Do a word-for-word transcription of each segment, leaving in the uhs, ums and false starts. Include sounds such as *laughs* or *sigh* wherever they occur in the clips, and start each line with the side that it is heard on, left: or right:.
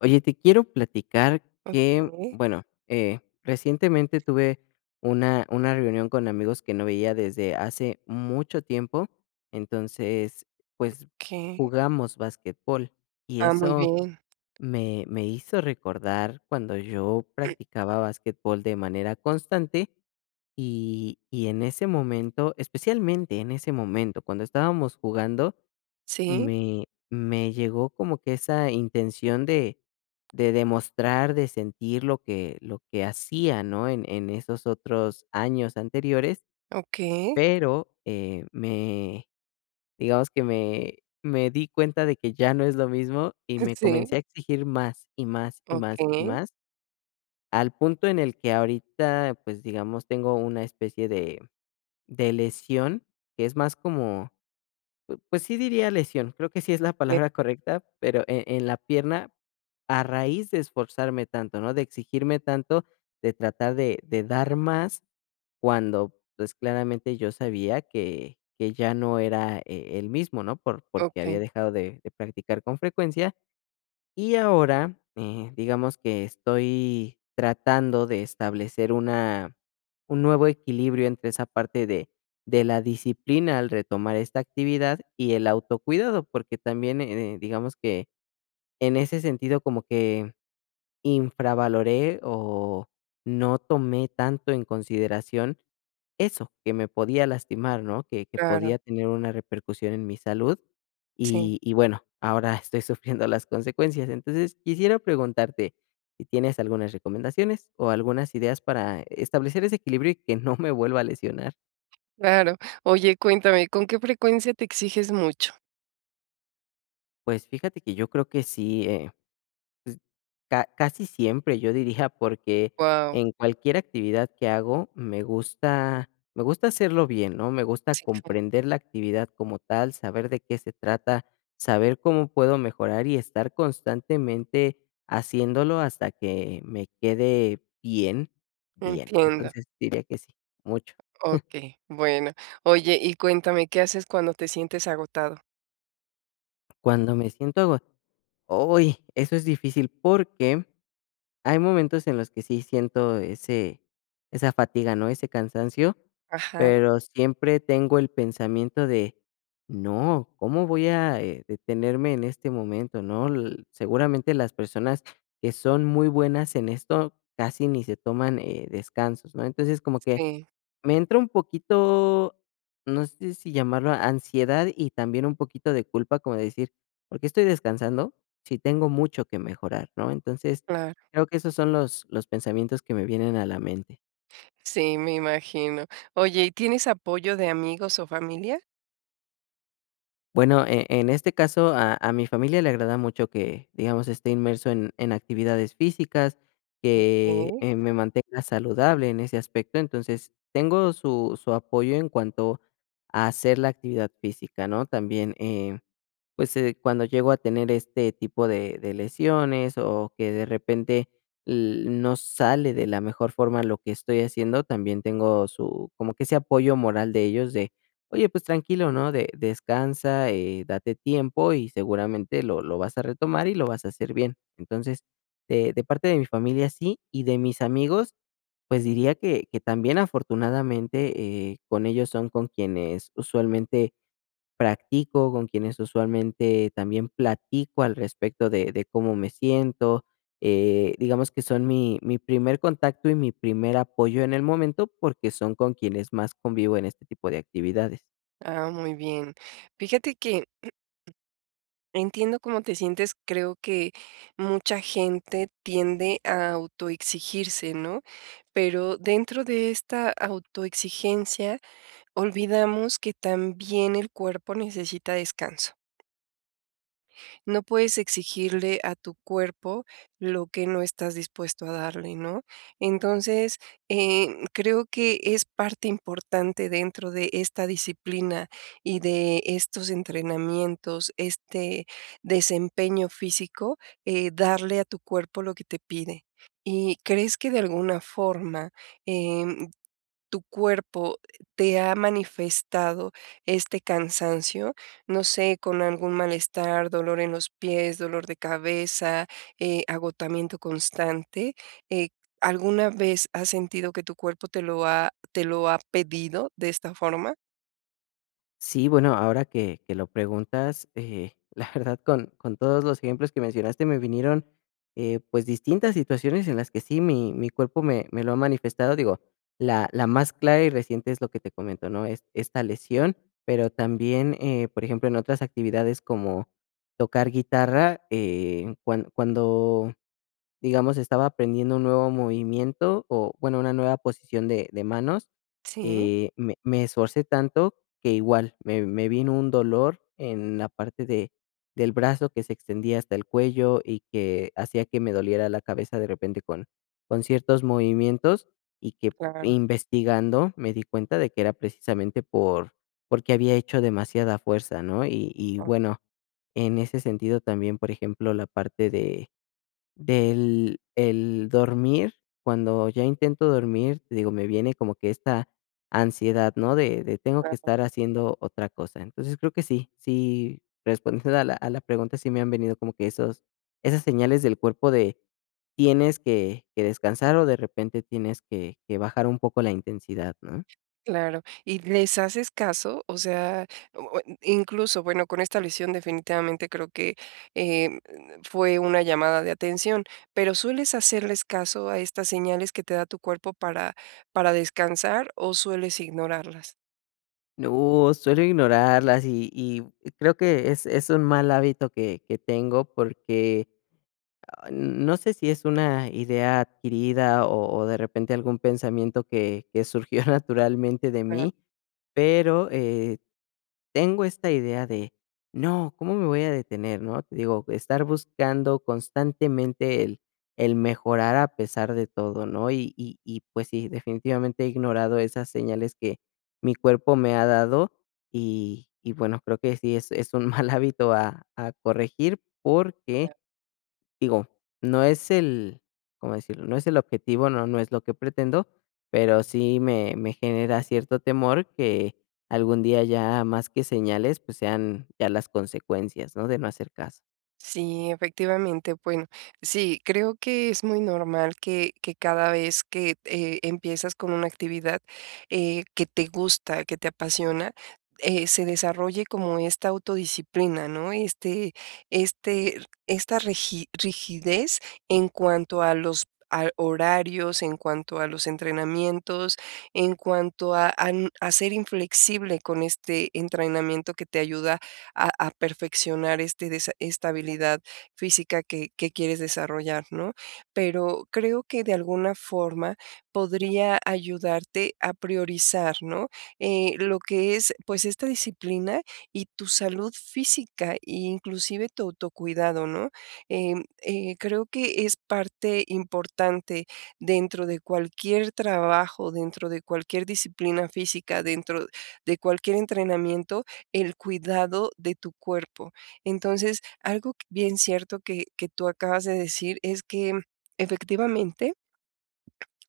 left: Oye, te quiero platicar que,
right: Okay,
left: bueno, eh, recientemente tuve una, una reunión con amigos que no veía desde hace mucho tiempo. Entonces, pues
right: okay.
left: jugamos básquetbol y
right: Ah, muy
left: eso
right: bien.
left: me, me hizo recordar cuando yo practicaba básquetbol de manera constante y, y en ese momento, especialmente en ese momento, cuando estábamos jugando,
right: Sí,
left: me me llegó como que esa intención de de demostrar, de sentir lo que lo que hacía, ¿no? En en esos otros años anteriores,
right: okay.
left: pero, eh, me digamos que me me di cuenta de que ya no es lo mismo y
right: *laughs*
left: me
right: Sí,
left: comencé a exigir más, y más, y más, y
right: okay,
left: más, al punto en el que ahorita, pues, digamos, tengo una especie de de lesión, que es más como pu- pues sí, diría lesión, creo que sí es la
right: eh,
left: palabra correcta, pero e en la pierna, a raíz de esforzarme tanto, ¿no? De exigirme tanto, de tratar de de dar más, cuando, pues, claramente yo sabía que que ya no era, eh, el mismo, ¿no? Por porque había
right: okey.
left: dejado de de practicar con frecuencia y ahora, eh, digamos que estoy tratando de establecer una, un nuevo equilibrio entre esa parte de, de la disciplina al retomar esta actividad y el autocuidado, porque también, eh, digamos que en ese sentido como que infravaloré o no tomé tanto en consideración eso, que me podía lastimar, ¿no? Que que
right: Claro,
left: podía tener una repercusión en mi salud,
right: sí,
left: y y bueno, ahora *laughs* estoy sufriendo las consecuencias. Entonces, quisiera preguntarte si tienes algunas recomendaciones o algunas ideas para establecer ese equilibrio y que no me vuelva a lesionar.
right: claro. Oye, cuéntame, ¿con qué frecuencia te exiges mucho?
left: Pues fíjate que yo creo que sí, eh. Ca Casi siempre, yo diría, porque
right: Wow,
left: en cualquier actividad que hago me gusta, me gusta hacerlo bien, ¿no? Me gusta
right: sí, claro,
left: comprender la actividad como tal, saber de qué se trata, saber cómo puedo mejorar y estar constantemente haciéndolo hasta que me quede bien, bien.
right: entiendo.
left: Entonces, diría que sí, mucho.
right: Okay, bueno. Oye, y cuéntame, ¿qué haces cuando te sientes agotado?
left: Cuando me siento ago... ¡uy! Eso es difícil porque hay momentos en los que sí siento ese esa fatiga, ¿no? Ese cansancio,
right: Ajá,
left: pero siempre tengo el pensamiento de: "No, ¿cómo voy a, eh, detenerme en este momento?", ¿no? L Seguramente las personas que son muy buenas en esto casi ni se toman, eh, descansos, ¿no? Entonces, como que
right: sí,
left: me entra un poquito, no sé si llamarlo ansiedad, y también un poquito de culpa, como decir: "¿Por qué estoy descansando si tengo mucho que mejorar?", ¿no? Entonces,
right: claro.
left: creo que esos son los los pensamientos que me vienen a la mente.
right: Sí, me imagino. Oye, ¿y tienes apoyo de amigos o familia?
left: Bueno, e en este caso, a a mi familia le agrada mucho que, digamos, esté inmerso en en actividades físicas, que,
right: Okey.
left: eh, me mantenga saludable en ese aspecto. Entonces, tengo su su apoyo en cuanto a hacer la actividad física, ¿no? También, eh. Pues, eh, cuando llego a tener este tipo de de lesiones, o que de repente l no sale de la mejor forma lo que estoy haciendo, también tengo su como que ese apoyo moral de ellos de: "Oye, pues tranquilo, ¿no? De descansa, eh, date tiempo y seguramente lo lo vas a retomar y lo vas a hacer bien". Entonces, de de parte de mi familia sí, y de mis amigos, pues diría que que también afortunadamente, eh, con ellos son con quienes usualmente practico, con quienes usualmente también platico al respecto de, de cómo me siento. Eh, digamos que son mi, mi primer contacto y mi primer apoyo en el momento porque son con quienes más convivo en este tipo de actividades.
right: Ah, muy bien. Fíjate que entiendo cómo te sientes, creo que mucha gente tiende a autoexigirse, ¿no? Pero dentro de esta autoexigencia olvidamos que también el cuerpo necesita descanso. No puedes exigirle a tu cuerpo lo que no estás dispuesto a darle, ¿no? Entonces, eh, creo que es parte importante dentro de esta disciplina y de estos entrenamientos, este desempeño físico, eh, darle a tu cuerpo lo que te pide. ¿Y crees que de alguna forma, em, tu cuerpo te ha manifestado este cansancio? No sé, con algún malestar, dolor en los pies, dolor de cabeza, eh, agotamiento constante. eh, ¿Alguna vez has sentido que tu cuerpo te lo ha, te lo ha pedido de esta forma?
left: Sí, bueno, ahora que que lo preguntas, eh, *laughs* la verdad, con con todos los ejemplos que mencionaste me vinieron, eh, pues, distintas situaciones en las que sí mi mi cuerpo me me lo ha manifestado. Digo, la la más clara y reciente es lo que te comento, ¿no? Es esta lesión, pero también, eh, por ejemplo, en otras actividades como tocar guitarra, eh, cuan cuando... digamos, estaba aprendiendo un nuevo movimiento o, bueno, una nueva posición de de manos,
right: Sí,
left: eh, me me esforcé tanto que igual me me vino un dolor en la parte de del brazo que se extendía hasta el cuello y que hacía que me doliera la cabeza de repente con con ciertos movimientos y que
right: claro.
left: investigando me di cuenta de que era precisamente por porque había hecho demasiada fuerza, ¿no? Y y bueno, en ese sentido también, por ejemplo, la parte de del el dormir, cuando ya intento dormir, te digo, me viene como que esta ansiedad, ¿no? De de tengo que estar haciendo otra cosa. Entonces, creo que sí, sí, respondiendo a la a la pregunta, sí me han venido como que esos esas señales del cuerpo de tienes que que descansar o de repente tienes que que bajar un poco la intensidad, ¿no?
right: Claro, ¿y les haces caso? O sea, o- o incluso, bueno, con esta lesión definitivamente creo que eh, fue una llamada de atención, pero ¿sueles hacerles caso a estas señales que te da tu cuerpo para, para descansar o sueles ignorarlas?
left: No, suelo ignorarlas y y creo que es es un mal hábito que que tengo porque no sé si es una idea adquirida o o de repente algún pensamiento que que surgió *laughs* naturalmente de
right: Ah.
left: mí, pero, eh, tengo esta idea de: "No, ¿cómo me voy a detener?", ¿no? Te digo, estar buscando constantemente el el mejorar a pesar de todo, ¿no? Y y y, pues sí, definitivamente he ignorado esas señales que mi cuerpo me ha dado, y y bueno, creo que sí es es un *laughs* mal hábito a a corregir porque, digo, no es el, ¿cómo decirlo? No es el objetivo, no, no es lo que pretendo, pero sí me, me genera cierto temor que algún día ya más que señales, pues sean ya las consecuencias, ¿no? De no hacer caso.
right: Sí, efectivamente. Bueno, sí, creo que es muy normal que, que cada vez que eh, empiezas con una actividad eh, que te gusta, que te apasiona, eh, se desarrolle como esta autodisciplina, ¿no? Este, este, esta regi- rigidez en cuanto a los a horarios, en cuanto a los entrenamientos, en cuanto a, a n- a ser inflexible con este entrenamiento que te ayuda a, a perfeccionar este desa- esta habilidad física que, que quieres desarrollar, ¿no? Pero creo que de alguna forma podría ayudarte a priorizar, ¿no? Eh, lo que es, pues, esta disciplina y tu salud física e inclusive tu autocuidado, ¿no? Em, eh, creo que es parte importante dentro de cualquier trabajo, dentro de cualquier disciplina física, dentro de cualquier entrenamiento, el cuidado de tu cuerpo. Entonces, algo que- bien cierto que, que tú acabas de decir es que efectivamente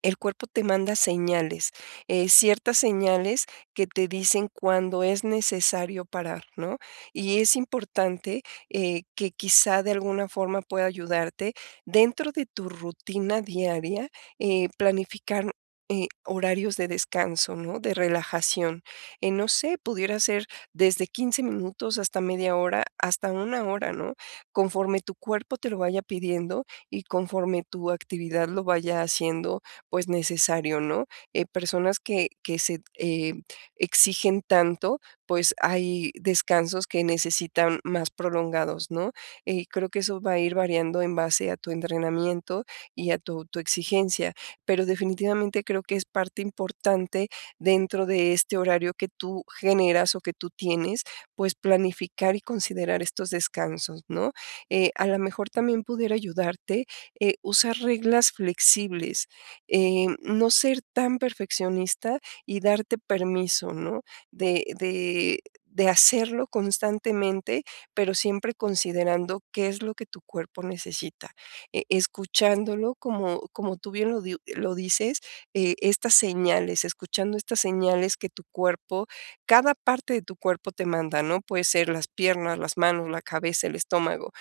right: el cuerpo te manda señales, eh, ciertas señales que te dicen cuando es necesario parar, ¿no? Y es importante eh, que quizá de alguna forma pueda ayudarte dentro de tu rutina diaria, eh, planificar eh, horarios de descanso, ¿no? De relajación. Eh, no sé, pudiera ser desde quince minutos hasta media hora, hasta una hora, ¿no? Conforme tu cuerpo te lo vaya pidiendo y conforme tu actividad lo vaya haciendo pues necesario, ¿no? Eh, personas que, que se eh, exigen tanto, pues hay descansos que necesitan más prolongados, ¿no? Eh, creo que eso va a ir variando en base a tu entrenamiento y a tu autoexigencia, pero definitivamente creo que es parte importante dentro de este horario que tú generas o que tú tienes, pues planificar y considerar estos descansos, ¿no? Eh, a lo mejor también pudiera ayudarte eh, usar reglas flexibles eh, no ser tan perfeccionista y darte permiso, ¿no? De, de, de hacerlo constantemente, pero siempre considerando qué es lo que tu cuerpo necesita, eh, escuchándolo como, como tú bien lo, di- lo dices, eh, estas señales, escuchando estas señales que tu cuerpo, cada parte de tu cuerpo te manda, ¿no? Puede ser las piernas, las manos, la cabeza, el estómago,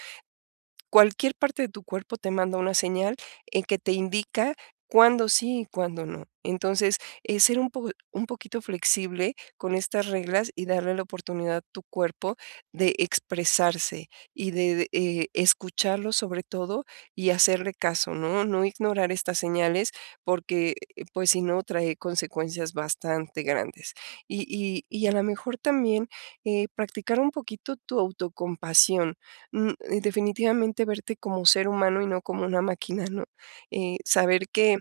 right: cualquier parte de tu cuerpo te manda una señal, en que te indica cuándo sí y cuándo no. Entonces, eh, ser un po un poquito flexible con estas reglas y darle la oportunidad a tu cuerpo de expresarse y de, eh, escucharlo sobre todo y hacerle caso, ¿no? No ignorar estas señales porque, eh, pues, si no, trae consecuencias bastante grandes. Y y y a lo mejor también, eh, practicar un poquito tu autocompasión, mm, eh, definitivamente verte como ser humano y no como una máquina, ¿no? Eh, saber que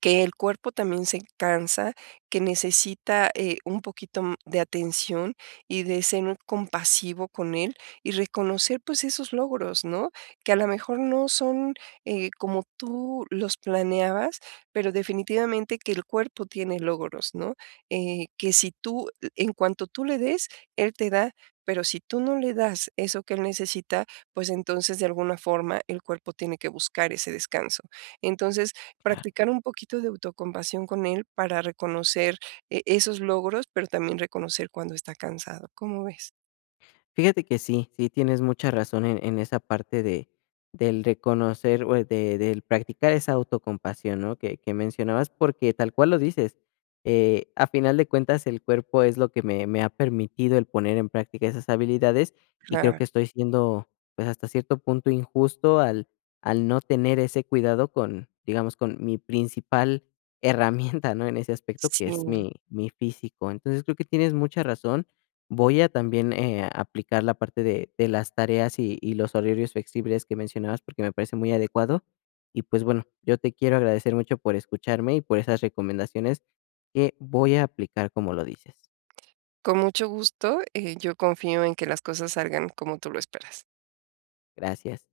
right: que el cuerpo también se cansa, que necesita, eh, un poquito, mm, de atención y de ser compasivo con él y reconocer, pues, esos logros, ¿no? Que a lo mejor no son, eh, como tú los planeabas, pero definitivamente que el cuerpo tiene logros, ¿no? Eh, que si tú, en cuanto tú le des, él te da, pero si tú no le das eso que él necesita, pues, entonces, de alguna forma, el cuerpo tiene que buscar ese descanso. Entonces, practicar un poquito de autocompasión con él para reconocer, eh, esos logros, pero también reconocer cuando está cansado, ¿cómo ves?
left: Fíjate que sí, sí tienes mucha razón en, en esa parte de del reconocer o de, del practicar esa autocompasión, ¿no? Que, que mencionabas, porque tal cual lo dices, eh, a final de cuentas el cuerpo es lo que me, me ha permitido el poner en práctica esas habilidades y creo
right: Claro,
left: que estoy siendo, pues hasta cierto punto injusto al, al no tener ese cuidado con, digamos, con mi principal *laughs* herramienta, ¿no? En ese aspecto que
right: sí,
left: es mi, mi físico. Entonces creo que tienes mucha razón. Voy a también, eh, aplicar la parte de de las tareas y y los horarios flexibles que mencionabas, porque me parece muy adecuado. Y, pues, bueno, yo te quiero agradecer mucho por escucharme y por esas recomendaciones que voy a aplicar como lo dices.
right: con mucho gusto, eh, yo confío en que las cosas salgan como tú lo esperas.
left: Gracias.